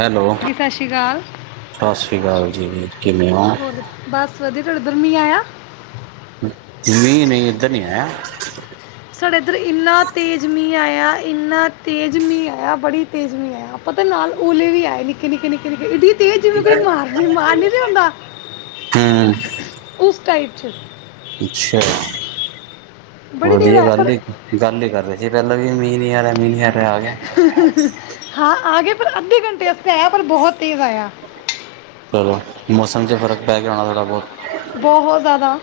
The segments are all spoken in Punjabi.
ਹੈਲੋ, ਜੀ ਸਤਿ ਸ਼੍ਰੀ ਅਕਾਲ ਸਸ ਸ੍ਰੀ ਕਾਲ ਜੀ। ਵੀ ਕਿਵੇਂ ਓ? ਹੋਰ ਬਸ ਵਧੀਆ। ਤੁਆਡੇ ਉੱਧਰ ਗਰਮੀਂ ਐ? ਨਈ-ਨਈ ਇੱਧਰ ਨੀ ਆਇਆ। ਸਾਡੇ ਏੱਧਰ ਇੰਨਾ ਤੇਜ ਮੀਂਅ ਆਏਆ, ਇੰਨਾ ਤੇਜ਼ ਮੀਂ ਆਏਆ, ਬੜੀ ਤੇਜ਼ ਮੀਂ ਆਏਆ। ਪਤੈ ਨਾਲ ਓਲੇ ਵੀ ਆਏ ਨੇ। ਕੇ ਨਿੱਕੇ-ਨਿੱਕੇ-ਨਿੱਕੇ ਏਡੀ ਤੇਜ਼ ਜਿਵੇਂ ਕੋਈ ਮਾਰ ਨੀ, ਮਾਰ ਨੀ ਰੇਆ ਹੁੰਦਾ। ਹਮ ਕਿਸ ਟਾਈਪ 'ਚ। ਅੱਛਾ, ਬੜੀ ਤੇਜ਼ ਵਧੀਆ ਆਇਆ ਗੱਲ ਪਰ ਈ। ਗੱਲ ਈ ਕਰ ਰੇ ਸੀ ਪੈਲਾਂ ਵੀ ਮੀਂਅ ਨੀ ਆਰਾ, ਮੀਂਅ ਨੀ ਆ ਰਿਹਾ ਆ ਗਿਆ ਹਾਂ ਆ ਗੇ ਪਰ ਅੱਧੇ ਘੰਟੇ ਐੱਥੇ ਆਏਐ ਪਰ ਬੋਹੋਤ ਤੇਜ਼ ਆਏਆ। ਚਲੋ, ਮੌਸਮ 'ਚ ਫ਼ਰਕ ਪੈ ਗਿਆ ਹੋਣਾ ਥੋੜ੍ਹਾ ਬੋਤ। ਬਹੁਤ ਜ਼ਿਆਦਾ।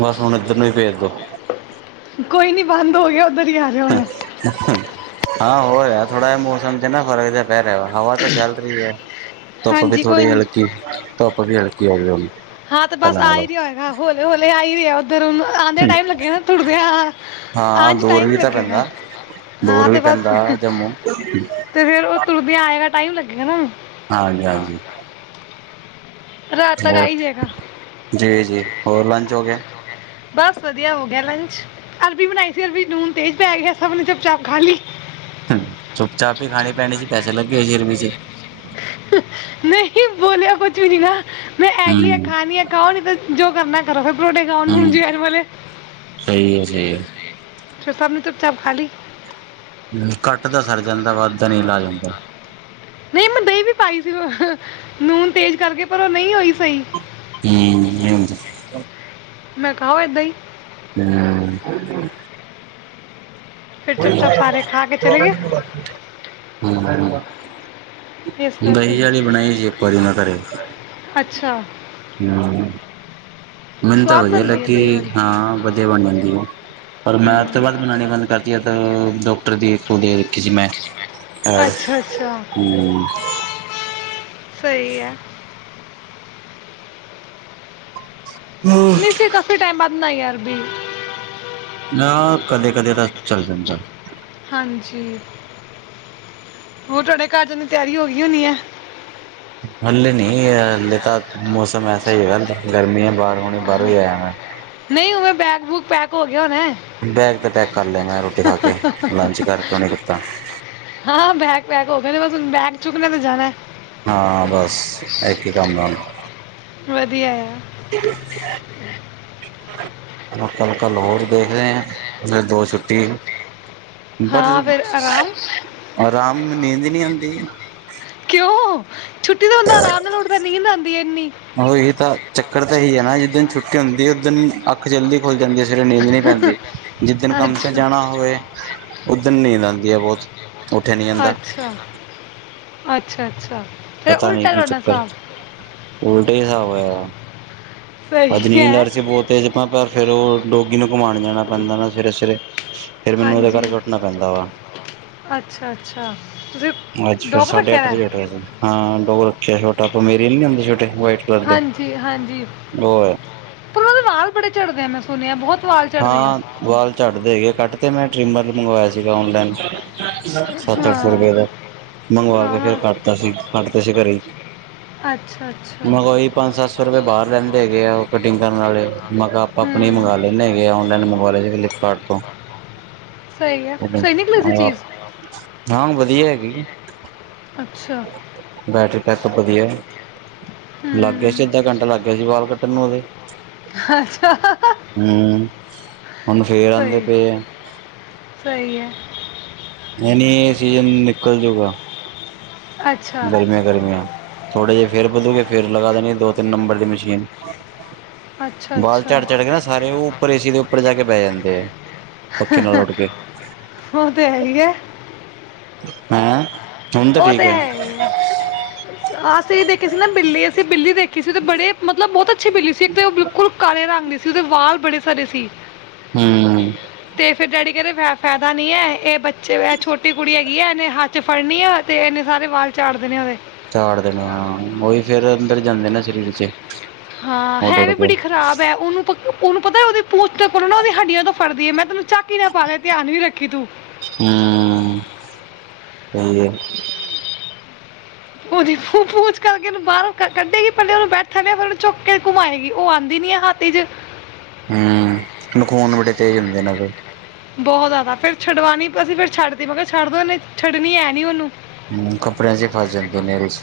ਬਸ ਹੁਣ ਇੱਧਰ ਨੂੰ ਵੀ ਭੇਜ ਦੋ। ਕੋਈ ਨੀ ਬੰਦ ਹੋ ਗਿਆ, ਉੱਧਰ ਹੀ ਆਰਾ। ਹਾਂ ਹਾਂ। [inaudible] ਹਾਂ ਹੋ ਰਿਹਾ, ਥੋੜਾ ਜਿਹਾ ਮੌਸਮ ਚ ਨਾ ਫਰਕ ਜਾ ਪੈ ਰਿਹਾ ਵਾ, ਹਵਾ ਤਾਂ ਚੱਲ ਤੇ ਰਹੀ ਹੈ। ਧੁੱਪ ਵੀ ਹਾਂਜੀ ਕੋਈ ਥੋੜ੍ਹੀ ਨਹੀਂ ਹਲਕੀ, ਧੁੱਪ ਵੀ ਹਲਕੀ ਹੋ ਗਈ ਹੁਣ। ਹਾਂ ਤੇ ਬਸ ਪਹਿਲਾਂ ਆ ਨਾਲੋਂ ਹੀ ਰਿਹਾ ਹੋ ਹੈਗਾ, ਹੌਲੇ ਹੌਲੀ ਆਹੀ ਰਿਹਾ ਉੱਧਰ ਨੂੰ। ਆਨਦਿਆ ਟਾਈਮ ਲੱਗੇਗਾ ਤੁਰਦਿਆਂ ਆਆਆ ਹਾਂ ਆਚ ਦੂਰ ਟਾਈਮ ਵੀ ਤਾਂ ਲੱਗੇਗਾ। ਪੈਂਦਾ ਹਾਂ ਦੂਰ ਵੀ ਤੇ ਬਸ ਪੈਂਦਾ ਜੰਮੂ ਤੇ ਫੇਰ ਉਹ ਤੁਰਦਿਆਂ ਆਏਗਾ ਟਾਈਮ ਲੱਗੇਗਾ ਨਾ ਓਨੁ। ਹਾਂਜੀ ਹਾਂਜੀ। ਰਾਤ ਤੱਕ ਆ ਹੋਰ, ਹੀ ਜਾਏਗਾ ਜੀ ਜੀ, ਹੋਰ ਲੰਚ ਹੋ ਗਿਆ। ਬਸ ਵਧੀਆ, ਹੋ ਗਿਆ ਲੰਚ। ਅਲਵੀ ਬਣਾਈ ਸੀ, ਅਲਵੀ ਚ ਨੂਨ ਤੇਜ਼ ਪੈ ਗਿਆ ਹੈ ਸਭ ਨੇ ਚੱਪ ਚਾਪ ਖਾ ਲਈ। ਹਮ ਚੁੱਪ ਚਾਪ ਹੀ ਖਾਣੀ ਪੈਣੀ ਸੀ, ਪੈਸੇ ਲੱਗੇ ਹੋਏ ਸੀਹ ਅਰਬੀ ਵੀਚ। ਨਹੀਂ ਬੋਲਿਆ ਕੁਛ ਵੀ ਨੀ ਨਾ, ਮੈਂ ਇਹੀ ਆ ਹਮ ਖਾਣੀ ਐ। ਖਾਓ ਨੀ ਤੇ ਜੋ ਕਰਨਾ ਕਰੋ, ਫਿਰ ਪਰੋਠੇ ਥਾਓ ਨੂੰਨ ਹਮ ਜੁਵਾਈਨ ਵਾਲਲੇ। ਸਹੀ ਹੈ ਸਹੀ ਹੈ। ਸਭ ਨੇ ਚੁੱਪ ਚਾਪ ਖਾਲੀ। ਹਮ ਘੱਟ ਦਾ ਸਰੜ ਜਾਂਦਾ ਵੱਦਾਂ ਨ ਇਲਾਜ ਹੁੰਦਾ। ਨਹੀਂ ਮੈਂ ਦਹੀਂ ਵੀ ਪਾਈ ਸੀ ਨੂਨ ਤੇਜ਼ ਕਰਕੇ, ਪਰ ਉਹ ਨਹੀਂ ਹੋਈ। ਹਮ ਨਹੀਂ ਹੁੰਦੀ ਮੈਂ ਕਿਹਾ ਖਾਓ ਇਦਾ ਹੀ। ਹਮਮਮਮਮਮ। ਫਿਰ ਕੋਈ। ਚੁੱਪਚਾਪ ਸਾਰੇ ਖਾ ਕੇ ਚਲੇ ਗਏ [unintelligible] ਹਮ, ਇਸ ਕਰਕੇ ਹੀਂ ਵਾਲੀ ਬਣਾਈ ਸੀ ਇੱਕ ਵਾਰੀ ਮੈਂ ਘਰੇ। ਅੱਛਾ। ਹੂੰ, ਮੈਨ ਤਾਂ ਸਵਾਦ ਵਦੀਆ ਬਣਦੀ ਹੈ ਦਹੀਂ ਲੱਗੀ, ਵਾਲੀ ਹਾਂ, ਵਦੀਆ ਬਨ ਜਾਂਦੀ ਐ। ਪਰ ਮੈ ਅੱਜ ਤੋ ਹੂੰ ਬਾਦ ਬਣਾਣੀ ਬੰਦ ਕਰਦੀ ਆ ਤੇ ਡੋਕਟਰ ਦੀ ਖੁਦ ਹੀ ਰੱਖੀ ਸੀ ਮੈ। ਆ, ਅੱਛਾ ਅੱਛਾ ਹੂੰ। ਸਹੀ ਐ। ਨਈ ਅਸੀੇ ਕਾਫੀ ਟਾਈਮ ਬਾਦ ਬਨਾਈ ਐ ਅਰਬੀ। ਨਾ ਕਦੇ ਕਦੇ ਤਾ ਚੱਲ ਜਾਂਦਾ। ਹਾਂਜੀ, ਹੋਰ ਤੋਆਡੇ ਕਰਦੇ ਦੀ ਤਿਆਰੀ ਹੋ ਗਈ ਹੋਨੀ ਐ। ਹਲੇੇ ਨੀ, ਹਲੇੇ ਤਾਂ ਮੌਸਮ ਐਸਾ ਹੀ ਹੈਗਾ। ਗਰਮੀ ਐ ਬਾਰ ਹੋਣੇ ਬਾਰੋ ਹੀ ਆਇਆ ਮੈਂ। ਨਈ, ਉਵੇਂ ਬੈਗ ਬੂਗ ਪੈਕ ਹੋ ਗਿਆ ਹੋਨਾ। ਬੈਗ ਤੇ ਪੈਕ ਕਰ ਲਿਆ ਮੈਂ ਰੋਟੀ ਖਾ ਕੇ ਲੰਚ [unintelligible] ਕਰਕੇ ਉਹਨੇ ਕੀਤਾ ਹਾਂ, ਬੈਗ ਪੈਗ ਹੋਗੇ ਨੇ ਬਸ ਹੁਨ ਬੈਗ ਚੁੱਕਨੇ ਤੇ ਜਾਣਾ। ਹਾਂ ਬਸ, ਏਕ ਹੀ ਕੰਮ ਹੈ ਬਸ। ਵਦੀਆ ਆ। ਕ ਕੱਲ ਹੋਰ ਦੇਖਦੇ ਆ। ਫਿਰ ਦੋ ਛੁੱਟੀ, ਬਰ। ਹਾਂ ਫਿਰ ਆਰਾਮ ਅਰਾਮ ਨੀਂਦ ਨੀ ਆਂਦੀ। ਕਿਯੋ? ਛੁੱਟੀ ਤੇ ਬੰਦਾ ਆਰਾਮ ਨਾਲ ਉਠਦਾ, ਨੀਂਦ ਆਂਦੀ ਐ ਇੰਨੀ। ਓਹੋਹੀ ਤਾਂ, ਚੱਕਰ ਤਾਂ ਏਹੀ ਹੈ ਨਾ ਜਿਸ ਦਿਨ ਛੁੱਟੀ ਹੁੰਦੀ ਉਸ ਦਿਨ। ਅੱਖ ਜਲਦੀ ਖੁੱਲ ਜਾਂਦੀ ਏ, ਸਵੇਰੇ ਨੀਂਦ ਨਈ ਪੈਂਦੀ। ਜਿਸ ਦਿਨ ਕੰਮ 'ਤੇ ਅੱਛਾ ਜਾਣਾ ਹੋਵੇ। ਉਧ ਦਿਨ ਨੀਂਦ ਆਂਦੀ ਏ ਬੋਤ। ਅੱਛਾ, ਅੱਛਾ, ਅੱਛਾ ਤੇ ਪਤਾ ਨੀ ਉਲਟਾ ਕੀ ਤੋਆਦਾ ਚੱਕਰ ਸਾਬ। ਉਲਟੇ ਹਿਸਾਬ ਹੋਇਆ। ਸਹੀ ਅਜ ਨੀਂਦ ਆ ਹੈ ਰਹੀ ਸੀ ਬੋਹ ਤੇਜ, ਪਰ ਫੇਰ ਓਹ ਡੋਗੀ ਨੂੰ ਘੁਮਾਣ ਜਾਣਾ ਪੈਂਦਾ ਨਾ ਸਵੇਰੇ, ਸਵੇਰੇ, ਫੇਰ ਮੈਨੂੰ ਓਦੇ ਹਾਂਜੀ ਕਰਕੇ ਉੱਠਣਾ ਪੈਂਦਾ ਵਾ। ਅੱਛਾ, ਅੱਛਾ ਤੁਸੀਂ, ਅੱਜ ਫੇਰ ਡੋਗ ਸਾਢੇ ਰੱਖਿਆ ਅੱਠ ਦਾ। ਵਜੇ ਹਾਂ, ਡੋਗ ਰੱਖੇਆ ਛੋਟਾ, ਪਮੇਰਿਅਨ ਨੀ ਹੁੰਦੇ ਛੋਟੇ, ਵਾਈਟ ਹਾਂਜੀ, ਹਾਂਜੀ। ਓ ਹੈ। ਪਰ ਓਦੇ ਵਾਲ ਬੜੇ ਚੜਦੇ ਨੇ। ਸੁਣਿਆ, ਬੋਤ ਵਾ ਹਾਂ, ਵਾਲ ਚੜਦੇ ਹੈਗੇ, ਕੱਟ ਤੇ ਮੈਂ, ਟ੍ਰਿਮਰ ਮੰਗਵਾਇਆ ਸੀਗਾ ਓਨਲੈਨ। ਸੱਤ-ਅੱਠ ਸੌ ਹਾਂ। ਰੁਪਏ ਦਾ, ਮੰਗਵਾ ਕੇ ਫੇਰ ਹਾਂ। ਕੱਟਤਾ ਸੀ, ਕੱਟਦੇ ਸੀ ਘਰੇ ਈ। ਅੱਛਾ ਅੱਛਾ। ਮੈ ਕਾ ਓਹੀ ਪੰਜ-ਸੱਤ ਸੌ ਰੁਪਏ ਬਾਰ ਲੈਂਦੇ ਹੈਗੇ ਆ, ਕਟਿੰਗ ਕਰਨ ਵਾਲੇ। ਮੈਂ ਕਾ ਆਪਾਂ ਆਪਣੇ ਹੂੰ। ਮੰਗਵਾ ਲ ਲੈਨੇ ਹੈਗੇ ਆ। ਓਨਲਾਈਨ ਮੰਗਵਾਲਿਆ ਸੀ ਫਲਿੱਪਕਾਰਟ ਤੋ। ਸਹੀ ਐ, ਸਹੀ ਨਿਕਲੀ ਸੀ ਚੀਜ। ਹਾਂ, ਵਦੀਆ ਹੈਗੀ। ਅੱਛਾ। ਬੈਟਰੀ ਬੈਕਅਪ ਵਦੀਐ। ਲੱਗ ਗੇਆ ਹੂੰ। ਸੀ, ਅੱਧਾ ਘੰਟਾ ਲੱਗ ਗੇਆ ਸੀ ਵਾਲ ਕੱਟਣ ਨੂੰ ਓਦੇ। ਹੁੰ, ਹੁਣ ਫੇਰ ਆਂਦੇ ਸਹੀ, ਪਏ ਐ। ਸਹੀ ਐ। ਨ‍ਈ, ਨਈ, ਏ ਸੀਜਨ ਨਿਕਲ ਜੂਗਾ। ਅੱਛਾ, ਗਰਮੀਆ, ਗਰਮੀਆ, ਥੋੜੇ ਜਿਹੇ ਫੇਰ ਵਧੂਗੇ ਫੇਰ ਲਗਾ ਦੇਣੀ ਦੋ-ਤਿੰਨ ਨੰਬਰ ਦੀ ਮਸ਼ੀਨ। ਅੱਛਾ, ਬਾਲ ਅੱਛਾ। ਝੜ ਝੜ ਕੇ ਨਾ ਸਾਰੇ ਉਹ ਉੱਪਰ ਪਖੇ ਨਾਲ ਓਡ ਪੇ। ਓਹ ਤੇ ਹੈ ਹੀ ਐ। ਹੈਂ। ਹੁਣ ਤਾਂ ਉਹ ਠੀਕ ਤੇ ਹੈ ਹੀ ਏ। ਆਸੀ ਦੇਖੀ ਸੀ ਨਾ ਬਿੱਲੀ, ਅਸੀਂ ਬਿੱਲੀ ਦੇਖੀ ਸੀ ਤੇ ਬੜੇ ਮਤਲਬ ਬਹੁਤ ਅੱਛੀ ਬਿੱਲੀ ਸੀ ਇੱਕ ਤੇ ਓਹ ਬਿਲਕ ਕੁਲ ਕਾਲੇ ਰੰਗ ਦੀ ਸੀ, ਉਹਦੇ ਵਾਲ ਬੜੇ ਸਾਰੇ ਸੀ। ਹੂੰ। ਤੇ ਫਿਰ ਡੈਡੀ ਕੈਂਦੇ ਫਾਇਦਾ ਨਹੀਂ ਐ, ਇਹ ਬੱਚੇ ਛੋਟੀ ਕੁੜੀ ਹੈਗੀ ਹੈ, ਇਹਨੇ ਹੱਥ 'ਚ ਫੜਨੀ ਆ। ਫੇਰ ਐਨੇ ਸਾਰੇ ਵਾਲ ਝਾੜ ਦੇਨੇ ਉਹਦੇ। ਝਾੜ ਦੇਣੇ ਹਾਂ, ਉਹੀ ਫੇਰ ਅੰਦਰ ਜਾਂਦੇ ਨਾ ਸਰੀਰ 'ਚ। ਹਾਂ, ਉੱਡ ਹੈ ਉੱਡ ਵੀ ਕੇ ਬੜੀ ਖ਼ਰਾਬ ਐ। ਉਹਨੂੰ ਉਹਨੂੰ ਪਤਾ, ਉਹਦੀ ਪੂਛ ਦੇ ਉਪਰੋਂ ਨਾ ਉਹਦੀ ਹੱਡੀਆਂ ਤੋਂ ਫੜਦੀ ਐ, ਮੈਂ ਤੈਨੂੰ ਚੈੱਕੀ ਦੇ, ਭਾਂਵੇਂ ਧਿਆਨ ਵੀ ਰੱਖੀ ਤੂੰ। ਹੂੰ, ਸਹੀ ਏ। ਉਹ ਦੇਖੋ ਪੂਛ ਕਢ ਕੇ ਉਹਨੂੰ ਬਾਹਰ ਕੱਢੇਗੀ, ਪਹਿਲੇ ਉਹਨੂੰ ਬੈਠਣ, ਫਿਰ ਉਹਨੂੰ ਚੁੱਕ ਕੇ ਘੁਮਾਏਗੀ। ਉਹ ਆਉਂਦੀ ਨੀ ਆ ਹਾਥ 'ਚ। ਹੂੰ, ਨਖੂਨ ਬੜੇ ਤੇਜ਼ ਹੁੰਦੇ ਏਨਾ ਦੇ। ਬਹੁਤ ਜ਼ਿਆਦਾ, ਫੇਰ ਛੱਡਵਾਉਣੀ ਪੈਸੀ, ਫਿਰ ਛੱਡਦੀ ਕੋਨੀ। ਫੇਰ ਛੱਡ ਦਵੇ, ਨੀ ਛੱਡਣੀ ਹੈ ਨੀ ਓਨੂੰ। ਮੂੰਹ ਕੱਪੜਿਆਂ 'ਚ ਫਸ ਜਣ ਦੇ ਏਦੇ 'ਚ।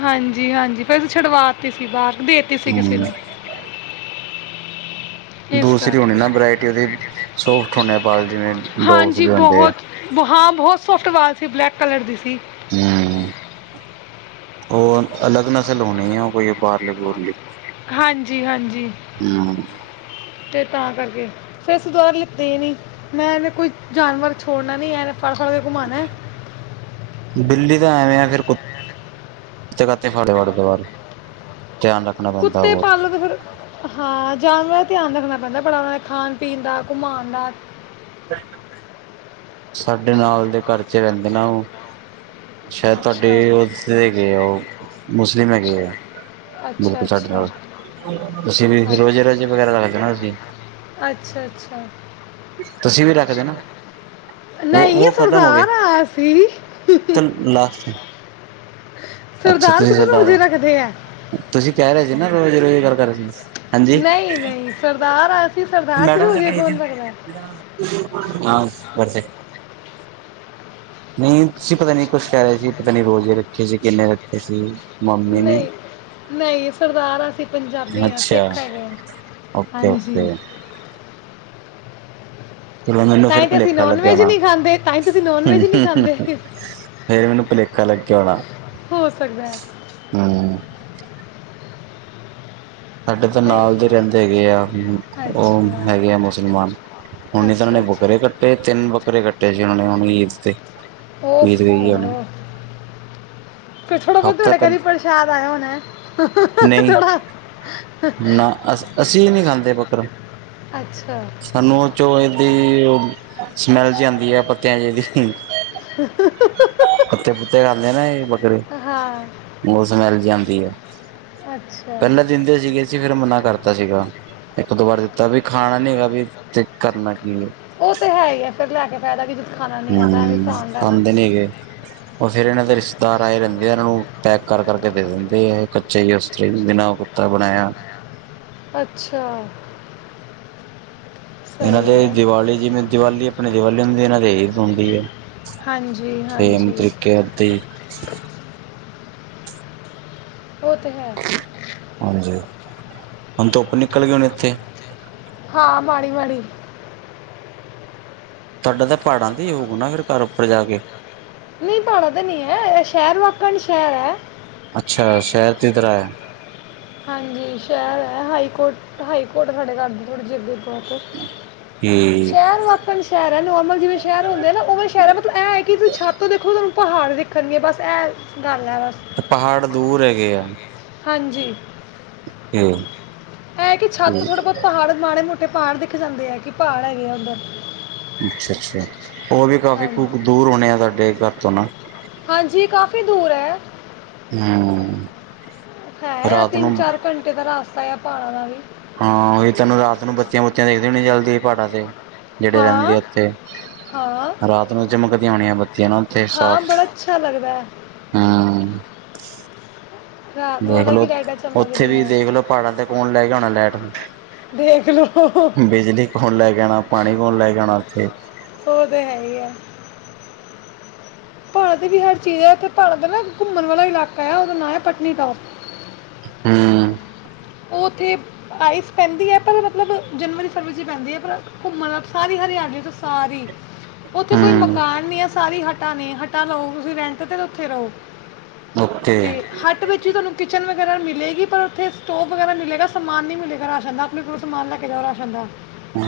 ਹਾਂਜੀ- ਹਾਂਜੀ, ਫਿਰ ਛੁਡਵਾਤੀ ਸੀ ਬਾਦ, ਦੇਤੀ ਸੀ ਕਿਸੇ ਹੂੰ ਨੂੰ। ਇਸ ਦੂਸਰੀ ਹੋਣੀ ਨਾ ਕਰਕੇ ਵਰਾਇਟੀ ਓਦੀ। ਸੋਫਟ ਹੋਣੇ ਵਾਲ ਜਿਵੇਂ, ਡੋਗਸ ਹਾਂਜੀ ਦੇ ਹੁੰਦੇ ਆ। ਬਹੁਤ ਬ ਹਾਂ, ਬਹੁਤ ਸੋਫਟ ਵਾਲ ਸੀ। ਬਲੈਕ ਕਲਰ ਦੇ ਸੀ। ਹੂੰ, ਉਹ ਅਲਗ ਨਸਲ ਹੋਣੀ ਏ। ਓ ਕੋਈ ਬਾਰ, [unintelligible] ਹਾਂਜੀ ਹਾਂਜੀ ਹੂੰ। ਤੇ ਤਾਂ ਕਰਕੇ ਫੇਰ ਅਸੀਂ ਦੁਬਾਰਾ ਲਿੱਤੀ ਈ ਨੀ। ਮੈਂ ਇਵੇ ਕੋਈ ਜਾਨਵਰ ਛੋੜਨਾ ਨੀ, ਐਵੇਂ ਫੜ-ਫੜ ਕੇ ਘੁਮਾਣਾ। ਬਿੱਲੀ ਦਾ ਐਵੇਂ ਆ ਫਿਰ ਕੁੱਤ ਤੇ ਦਾ ਤੇ [unintelligible] [unintelligible] ਧਿਆਨ ਰੱਖ ਕੁੱਤੇ ਪਾਲਨਾ ਤੇ ਫਿਰ ਹਾਂ, ਜਾਨਵਰਾਂ ਦਾ ਧਿਆਨ ਰੱਖਣਾ ਪੈਂਦਾ ਬੜਾ। ਉਨਾਂ ਦੇ ਖਾਣ ਪੀਣ ਦਾ, ਘੁਮਾਣ ਦਾ। ਸਾਡੇ ਨਾਲ ਦੇ ਘਰ ਚ ਰਹਿੰਦੇ ਨਾ ਉਹ। ਸ਼ਾਇਦ ਤੁਹਾਡੇ ਅੱਛਾ ਓ [unintelligible] ਹੈਗੇ ਐ, ਉਹ ਮੁਸਲਿਮ ਹੈਗੇ ਆ। ਅੱਛਾ ਬਿਲਕੁਲ ਸਾਡੇ ਅੱਛਾ ਨਾਲ। ਤੁਸੀਂ ਵੇਖ ਲੋ [inaudible] ਵਗੈਰਾ ਰਖਦੇ ਨਾ ਅਸੀ। ਅੱਛਾ-ਅੱਛਾ। ਤੁਸੀਂ ਵੀ ਰੱਖਦੇ ਨਾ? ਵੋ-ਵੋ ਨਹੀਂ ਖਤਮ ਹੋ ਗਏ। ਸਰਦਾਰ ਆਇਆ ਸੀ ਚੱਲ ਲਾਸਟ। ਅੱਛਾ ਸਰਦਾਰ ਤੁਸੀਂ ਕਦੋਂ ਰੋਜੇ ਹੋ ਰੱਖਦੇ ਐ? ਤੁਸੀਂ ਕਹਿ ਰਹੇ ਸੀ ਨਾ, ਰੋਜ਼ ਰੋਜਜ਼ੇ ਦੀ ਗਲ੍ਹ ਕਰ ਰਹੇ ਸੀ। ਹਾਂਜੀ ਨਹੀਂ-ਨਹੀਂ, ਸਰਦਾਰ ਆ ਅਸੀਂ, ਸਰਦਾਰ ਚ ਰੋਜੇ ਕੌਣ ਰੱਖਦੈ? ਮਾਸ ਬਰਸੇ, ਨਹੀਂ। ਤੁਸੀ ਪਤਾ ਨੀ ਕੁਛ ਕਹਿ ਰਹੇ ਸੀ। ਪਤਾ ਨੀ ਰੋਜ਼ੇ ਰੱਖੇ ਸੀ, ਕਿੰਨੇ ਰੱਖੇ ਸੀ? ਮੰਮੀ ਨੇ ਨਹੀਂ- ਨਹੀਂ, ਸਰਦਾਰ ਹਾਂ ਅਸੀਂ। ਪੰਜਾਬੀ ਆ, ਅੱਛਾ ਸਿੱਖ ਹੈਗੇ ਆ, ਓਕੇ ਹਾਂਜੀ। ਓਕੇ ਚਲੋ, ਮੈਨੂੰ ਤਾਂ ਫ਼ੇਰ ਹੀ ਤੇ ਅਸੀਂ ਭਲੇਖਾ ਨਾਨ ਲੱਗਿਆ ਵੈਜ ਹੋਣਾ ਨਹੀਂ ਖਾਂਦੇ ਤਾਂ ਹੀ ਤੇ ਅਸੀਂ ਨਾਨ [inaudible] ਵੈਜ ਨਹੀਂ ਖਾਂਦੇ ਫੇਰ ਮੈਨੂੰ ਭੁਲੇਖਾ ਲਗਿਆ ਹੋਣਾ। ਹੋ ਸਕਦੈ। ਹੂੰ। ਸਾਡੇ ਜੌ ਨਹੀਂ ਨਾਲ ਦੇ ਰਹਿੰਦੇ ਹੈਗੇ ਆ, ਉਹ ਅੱਛਾ ਹੈਗੇ ਆ ਮੁਸਲਮਾਨ। ਹੁਣ [unintelligible] ਉਹਨਾਂ ਅੱਛਾ ਨੇ ਅੱਛਾ ਬੱਕਰੇ ਕੱਟੇ, ਤਿੰਨ ਬੱਕਰੇ ਕੱਟੇ ਸੀ, ਉਹਨਾਂ ਨੇ ਹੁਣ ਈਦ ਤੇ। ਉਹ ਈਦ ਤੇ ਗਈ ਆ ਹੁਣ ਹੈ। ਫੇਰ ਥੋੜਾ ਬਹੁਤ ਹਫ਼ਤਾ ਤੁਹਾੜੇ ਘਰ ਵੀ ਪਹਿਲਾਂ ਪ੍ਰਸ਼ਾਦ ਆਇਆ ਹੋਣਾ, ਹ ਹ ਹ ਨਹੀਂ ਥੋੜਾ। ਨਾ, ਅ ਅਸੀਂ ਨਹੀਂ ਖਾਂਦੇ ਬਕਰਾ। ਅੱਛਾ ਸਾਨੂੰ ਉਹ ਚੋਂ ਇਹਦੀ ਸਮੈਲ ਜੀ ਆਂਦੀ ਹੈ, ਪੱਤਿਆਂ ਦੀ ਜੀ। ਪੱਤੇ -ਪੁੱਤੇ ਖਾਂਦੇ ਆ ਨਾ ਇਹ ਬੱਕਰੇ। ਹਾਂ ਬਹੁਤ ਸਮੈਲ ਜੀ ਆਂਦੀ ਐ। ਅੱਛਾ। ਪਹਿਲਾਂ ਦਿੰਦੇ ਸੀਗੇ ਸੀ ਫੇਰ ਮਨਾ ਕਰਤਾ ਸੀਗਾ, ਇਕ ਦੋ ਵਾਰ ਦਿੱਤਾ ਵੀ ਖਾਣਾ ਨੀ ਹੈਗਾ ਵੀ ਤੇ ਕਰਨਾ ਕੀ ਹੈ। ਉਹ ਤੇ ਹੈ ਹੀ ਫੇਰ ਲੈ ਕੇ ਫਾਇਦਾ ਹੀ ਕੀ ਜੇ ਖਾਣਾ ਨੀ ਆ ਤਾਂ ਐ ਵੀ ਆ। ਠੀਕ ਏ- ਉਹ ਫੇਰ ਇਹਨਾਂ ਦੇ ਰਿਸ਼ਤੇਦਾਰ ਆਏ ਰਹਿਦੇ ਆ, ਇਹਨਾਂ ਨੂੰ ਪੈਕ ਕਰ-ਕਰ ਕੇ ਦੇ ਦਿੰਦੇ ਆ। ਕੱਚਾ ਹੀ ਉਸਤਰੀ ਬਿਨਾਂ ਉਹ [unintelligible] ਕੁੱਤਾ ਬਣਾਇਆ। ਅੱਛਾ। ਇਹਨਾ ਸਹੀ ਦੇ ਹੈ ਦੀਵਾਲੀ ਜਿਵੇ ਦੀਵਾਲੀ ਆਪਣੇ ਦੀਵਾਲੀ ਹੁੰਦੀ ਇਹਨਾ ਦੇ- ਹੂੰਦੀ ਹੈ। ਹਾਂਜੀ ਸੇਮ ਹਾਂਜੀ ਤਰੀਕੇ ਆਪ ਦੀ- ਉਹ ਤੇ ਹੈ। ਹਾਂਜੀ, ਹੁਣ ਧੁੱਪ ਨਿਕਲ ਗਏ ਹੁਣੇ ਇਥੇ? ਹਾਂ ਮਾੜੀ- ਮਾੜੀ- ਤੁਹਾਡਾ ਤਾਂ ਪਹਾੜਾਂ ਦਾ ਹੀ ਹੋਊ ਨਾ ਫਿਰ ਘਰ ਉਪਰ ਜਾ ਕੇ- ਨਹੀ ਪਹਾੜਾਂ ਤੇ ਨਹੀ ਹੈ। ਇਹ ਸ਼ਹਿਰ ਵਾਕਣ ਸ਼ਹਿਰ ਹੈ। ਅੱਛਾ, ਸ਼ਹਿਰ ਦੀ ਤਰ੍ਹਾਂ ਹੈ। ਹਾਂਜੀ ਸ਼ਹਿਰ ਹੈ। ਹਾਈ ਕੋਰਟ, ਹਾਈ ਕੋਰਟ ਸਾਡੇ ਘਰ ਦੇ ਥੋੜ੍ਹੀ ਜੀ ਅਗੇ - ਕਿ ਸ਼ਹਿਰ ਵਕਨ- ਸ਼ਹਿਰ ਹੈ। ਨੋਰਮਲ ਜਿਵੇ ਸ਼ਹਿਰ ਹੁੰਦੇ ਨਾ ਉਵੇ ਸ਼ਹਿਰ ਹੈ। ਮਤਲਬ ਐ ਕਿ ਤੁਸੀ ਛੱਤ ਤੋਂ ਦੇਖੋ, ਤੁਹਾਨੂੰ ਪਹਾੜ ਦਿਖਣਗੇ ਬਸ ਏਹ। ਡਰ ਲ [unintelligible] ਬਸ ਤੇ ਪਹਾੜ ਦੂਰ ਹੈਗੇ ਆ। ਹਾਂਜੀ, ਤੇ ਏਹੈ ਕਿ ਛੱਤ ਥੋੜਾ ਬਹੁਤ- ਪਹਾੜ ਮਾੜੇ ਮੋਟੇ ਪਹਾੜ ਦਿਖ ਜਾਦੇ ਆ, ਕਿ ਪਹਾੜ ਹੈਗੇ ਆ ਓਦਰ- ਅਛਾ- ਅਛਾ, ਉਹ ਵੀ ਕਾਫੀ ਦੂਰ ਹੋਣੇ ਆ ਤੁਹਾਡੇ ਘਰ ਤੋਂ ਨਾ- ਹਾਂਜੀ ਕਾਫੀ ਦੂਰ ਹੈ। ਹਮ ਹੈ ਆ ਰਾਤ ਨੂੰ ਤਿੰਨ ਚਾਰ ਘੰਟੇ ਦਾ ਰਸਤਾ, ਪਹਾਣਾ ਦਾ ਵੀ- ਹਾਂ ਉ ਤੈਨੂੰ ਰਾਤ ਨੂੰ ਬਤੀਆਂ ਬੁੱਤੀਆਂ ਦੇਖਦੇ ਹੋਣੀ ਜਲਦੀ, ਪਹਾੜਾਂ ਤੇ ਜਿਹੜੇ ਰਹਿਦੇ ਹਾਂ ਹਾਂ ਉਥੇ- ਰਾਤ ਨੂੰ ਚਮਕਦੀਆਂ ਹੋਣੀਆਂ ਬੱਤੀਆਂ ਨਾ ਉਥੇ ਹਾਂ ਸਾਫ਼- ਬੜਾ ਅੱਛਾ ਲੱਗਦਾ ਹੈ ਹਮ ਰਾਤ ਨੂੰ ਅਲੱਗ ਦੇਖਲੋ, ਹੀ ਲਾਈਟਾਂ ਓਥੇ ਚਮਕਦੀਆਂ ਵੀ ਹੈ। ਦੇਖਲੋ ਪਹਾੜਾਂ ਤੇ ਕੌਣ ਲੈ ਗਿਆ ਹੋਣਾ ਲੈਟ - ਦੇਖਲੋ- ਕੌਣ ਲੈ ਗਯਾ ਹੋਣਾ, ਪਾਣੀ ਕੌਣ ਲੈ ਗਯਾ ਹੋਣਾ ਉਥੇ- ਉਹ ਤਾਂ ਹੈ ਹੀ ਆ। ਪਹਾੜਾਂ ਦੀ ਵੀ ਹਰ ਚੀਜ ਹੈ। ਇਥੇ ਪਹਾੜ ਦਾ ਨਾ ਘੁੰਮਣ ਵਾਲਾ ਇਲਾਕਾ ਹੈ। ਉਹਦਾ ਨਾਂ ਹੈ। ਪਟਨੀਟੋਪ- ਹੂੰ - ਉਹ ਉਥੇ ਆਈਸ ਪੈਂਦੀ ਹੈ। ਪਰ ਮਤਲਬ ਜਨਵਰੀ, ਫਰਵਰੀ ਪੈਂਦੀ ਹੈ। ਪਰ- ਘੁੰਮਣ, ਸਾਰੀ ਹਰਿਆਲੀ ਹੈ। ਸਾਰੀ- ਉਥੇ ਕੋਈ ਹੂੰ ਮਕਾਨ ਨਹੀ ਹੈ। ਸਾਰੀ ਹੱਟਾਂ ਨੇ, ਹੱਟਾਂ ਲਓ ਤੁਸੀਂ ਰੈਂਟ ਤੇ ਉਥੇ ਰਹੋ- ਤੇ, ਓਕੇ ਹੱਟ ਵਿਚ ਹੀ ਤੁਹਾਨੂੰ ਕਿਚਨ ਵਗੈਰਾ ਮਿਲੇਗੀ ਪਰ ਉਥੇ- ਸਟੋਪ ਵਗੈਰਾ ਮਿਲੇਗਾ, ਸਮਾਨ ਨੀ ਮਿਲੇਗਾ, ਰਾਸ਼ਨ ਦਾ ਆਪਣੇ ਕੋਲੋਂ ਸਮਾਨ ਲੈ ਕੇ ਜਾਣਾ ਪੈਂਦਾ-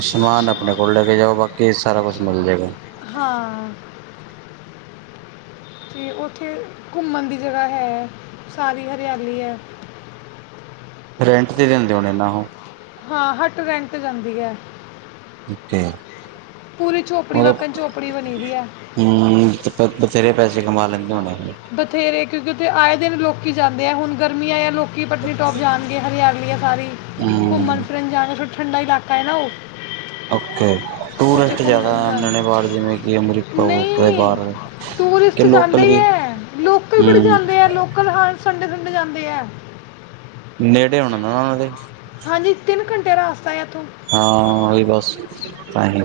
ਸਮਾਨ ਆਪਣੇ ਕੋਲੋ ਲੈ ਕੇ ਜਾਓ, ਬਾਕੀ ਸਾਰਾ ਕੁਛ ਮਿਲ ਜਾਵੇਗਾ। ਹਾਂ- ਤੇ ਉਥੇ, ਘੁੰਮਣ ਦੀ ਜਗ੍ਹਾ ਹੈ। ਸਾਰੀ ਹਰਿਆਲੀ ਹੈ। ਰੈਂਟ ਤੇ ਲੈਂਦੇ ਹੋਣੇ ਆ ਉਹ- ਹਾਂ ਹੱਟ ਰੈਂਟ ਜਾਦੀ ਹੈ। ਜਿਥੇ ਪੂਰੀ ਝੋਪੜੀ ਵੱਖਣ, ਝੋਪੜੀ ਬਣੀ ਦੀ ਹੈ। ਹੂੰ, ਪਰ ਬਥੇਰੇ ਪੈਸੇ ਕਮਾ ਲੈਂਦੇ ਹੋਣੇ- ਬਥੇਰੇ, ਕਿਉਕਿ ਉਥੇ ਆਏ ਦਿਨ ਲੋਕੀ ਜਾਦੇ ਆ, ਹੁਣ ਗਰਮੀਆਂ ਏ ਲੋਕ- ਕਿ ਪਤਨੀਟੋਪ ਜਾਣਗੇ ਹਰਿਆਲੀ ਆ ਸਾਰੀ, ਘੁੰਮਣ- ਹੂੰ ਫਿਰਨ ਜਾਣਗੇ ਫਿਰ ਠੰਡਾ ਇਲਾਕਾ ਹੈ। ਨਾ ਉਹ- ਓਕੇ, ਉੱਥੇ ਟੂਰਿਸਟ ਘੁੰਮਣ ਜਿਆਦਾ ਜਾਣ ਬ ਜਿਵੇਂ ਕਿ ਅਮਰੀਕਾ ਹੋ ਕ ਨਹੀਂ ਬਾਹਰ ਟੂਰਿਸਟ ਕਿ ਜਾਂਦੇ ਲੋਕਲ ਹੀ ਵੀ ਹ, ਲੋਕਲ ਬੜੇ ਹੂੰ ਜਾਂਦੇ ਆ, ਲੋਕਲ ਹਰ ਸੰਡੇ-ਸੰਡੇ ਜਾਂਦੇ ਆ। ਨੇੜੇ ਹੋਣਾ ਨਾ ਉਹਨਾਂ ਦੇ ਹਾਂਜੀ, ਤਿੰਨ ਘੰਟੇ ਰਸਤਾ ਹੈ ਇੱਥੋਂ ਹਾਂ, ਉਈ ਬੱਸ ਤਾਂਹੀ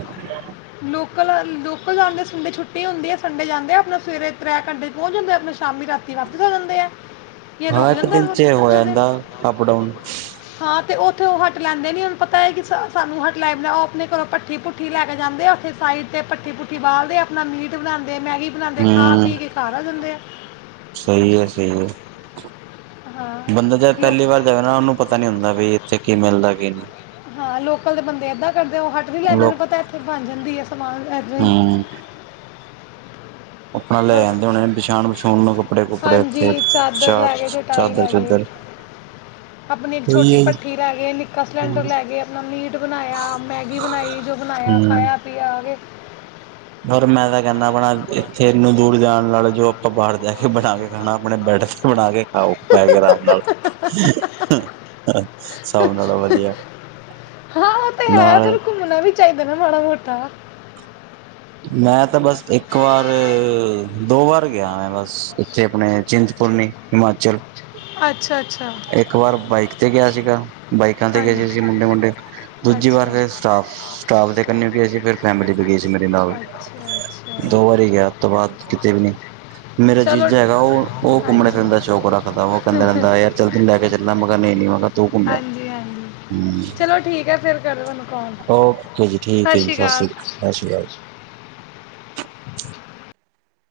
ਲੋਕਲ, ਲੋਕਲ ਜਾਂਦੇ ਸੰਡੇ ਛੁੱਟੀ ਹੁੰਦੀ ਹੈ ਸੰਡੇ ਜਾਂਦੇ ਆਪ ਸਵੇਰੇ ਤ੍ਰੈ ਘੰਟੇ ਪਹੁੰਚ ਜਾਂਦੇ ਆਪਣਾ ਸ਼ਾਮੀ ਰਾਤੀ ਵਾਪਿਸ ਹੋ ਜਾਂਦੇ ਆ, ਕੀ ਹਾਂ ਰੁਕ ਇੱਕ ਜਾਂਦਾ ਦਿਨ ਚ ਹੋ ਇਕ-ਦੋ ਦਿਨ ਜਾਂਦਾ ਅਪ ਡਾਊਨ ਹਾਂ ਤੇ ਉੱਥੇ ਉਹ ਹੱਟ ਲੈਂਦੇ ਨੇ, ਉਹਨੂੰ ਪਤਾ ਐ ਕਿ ਸਾਨੂੰ ਹੱਟ ਲੈ, ਉਹ ਆਪਣੇ ਘਰੋਂ ਭੱਠੀ-ਭੁਠੀ ਲੈ ਜਾਂਦੇ ਆ, ਉੱਥੇ ਸਾਈਡ ਤੇ ਭੱਠੀ-ਭੁੱਠੀ ਬਾਲਦੇ ਆਪਣਾ ਮੀਟ ਬਣਾਂਦੇ, ਮੈਗੀ ਬਣਾਂਦੇ ਖਾ ਪੀ ਹੂੰ ਕੇ ਸਾਰਾ ਦਿੰਦੇ ਆ। ਸਹੀ ਐ, ਸਹੀ ਐ। ਹਾਂ ਬੰਦਾ ਜਦ ਲੋਕ ਪਹਿਲੀ ਵਾਰ ਜਾਵੇ ਨਾ, ਉਹਨੂੰ ਪਤਾ ਨੀ ਹੁੰਦਾ ਵੀ ਇੱਥੇ ਕੀ ਮਿਲਦਾ ਕੀ ਨਹੀਂ। ਹਾਂ, ਲੋਕਲ ਦੇ ਬੰਦੇ ਏਦਾਂ ਕਰਦੇ, ਉਹ ਹੱਟ ਵੀ ਲੈਂਦੇ ਲੋਕ ਉਨ੍ਹਾਂ ਨੂੰ ਪਤਾ ਇੱਥੇ ਬਣ ਜਾਂਦੀ ਐ, ਸਮਾਨ ਏਦਾਂ ਈ ਹਮ ਆਪਣਾ ਲੈ ਬਸ, ਜਾਂਦੇ ਹੋਣੇ ਵਿਛਾਣ ਵਿਛੂਣ ਨੂੰ ਕੱਪੜੇ ਕੁਪੜੇ ਇੱਥੇ ਹਾਂਜੀ ਚਾਦਰ ਚਾ ਲੈਗੇ, ਚਟਾਈ ਚਾਦਰ ਲੈਗੇ। ਚੂਦਰ [inaudible] ਆਪਣੀ ਇੱਕ ਸਹੀ ਛੋਟੀ ਹੈ ਜੀ ਭੱਠੀ ਲੈਗੇ, ਨਿੱਕਾ ਸਿਲੰਡਰ ਲੈਗੇ, ਆਪਣਾ ਮੀਟ ਬਣਾਇਆ, ਮੈਗੀ ਬਣਾਈ, ਜੋ ਬਣਾਇਆ, ਖਾਇਆ ਪੀਆ ਆਗੇ। ਘਰ ਮੈਂ ਤਾਂ ਕਹਿੰਦਾ ਬਣਾ ਇੱਥੇ ਏਨੀ ਦੂਰ ਜਾਣ ਨਾਲ, ਜੋ ਆਪਾਂ ਬਾਹਰ ਜਾ ਕੇ ਬਣਾ ਕੇ ਖਾਣਾ, ਆਪਣੇ ਬੈਡ ਤੇ ਬਣਾ ਕੇ ਖਾਓ ਬੈਹ ਕੇ ਅਰਾਮ ਨਾਲ, ਸਭ ਨਾਲੋ ਵਧੀਆ। ਹਾਂ ਉਹ ਤੇ ਹੈ ਨਾਲ ਬਿਲਕੁਲ ਚਾਹੀਦਾ ਨਾ ਮਾੜਾ-ਮੋਟਾ ਮੈਂ ਤਾਂ ਬਸ ਇੱਕ ਵਾਰ, ਦੋ ਵਾਰ ਗਿਆ ਆ ਬਸ। ਇੱਥੇ ਆਪਣੇ ਚਿੰਤਪੁਰਨੀ ਹਿਮਾਚਲ। ਅੱਛਾ-ਅੱਛਾ। ਇੱਕ ਵਾਰ ਬਾਈਕ ਤੇ ਗਿਆ ਸੀਗਾ ਬਾਈਕਾਂ ਤੇ ਗਏ ਹਾਂਜੀ, ਸੀ-ਸੀ, ਮੁੰਡੇ-ਮੁੰਡੇ ਦੂਜੀ ਵਾਰ ਅੱਛਾ, ਫਿਰ ਸਟਾਫ-ਸਟਾਫ ਦੇ ਕੰਨੀ ਗਏ ਸੀ ਫਿਰ ਫੈਮਲੀ ਵੀ ਗਈ ਸੀ ਮੇਰੇ ਅੱਛਾ, ਨਾਲ, ਅੱਛਾ। ਦੋ ਵਾਰੀ ਗਿਆ ਓਤੋਂ ਬਾਅਦ ਕਿਤੇ ਵੀ ਨੀ ਮੇਰਾ ਚਲੋ ਜੀਜਾ ਹੈਗਾ ਓ, ਹਾਂਜੀ, ਉਹ ਘੁੰਮਣ ਹਾਂਜੀ, ਫਿਰਨ ਦਾ ਸ਼ੌਂਕ ਰੱਖਦਾ ਵਾ, ਉਹ ਕਹਿੰਦਾ ਰਹਿੰਦਾ ਯਾਰ ਚਲ ਤੈਨੂੰ ਲੈ ਕੇ ਚੱਲਾਂ, ਮੈ ਕਾ ਨਹੀਂ-ਨਹੀ ਮੈ ਕਾ ਹਾਂਜੀ-ਹਾਂਜੀ। ਚਲੋ ਠੀਕ ਏ, ਫੇਰ ਕਰਲੋ ਉਹਨੂੰ ਕੋਲ, ਸ਼ਾਸ਼ੀ ਕਾਲ। ਸ਼ਾਸ਼ੀ ਕਾਲ।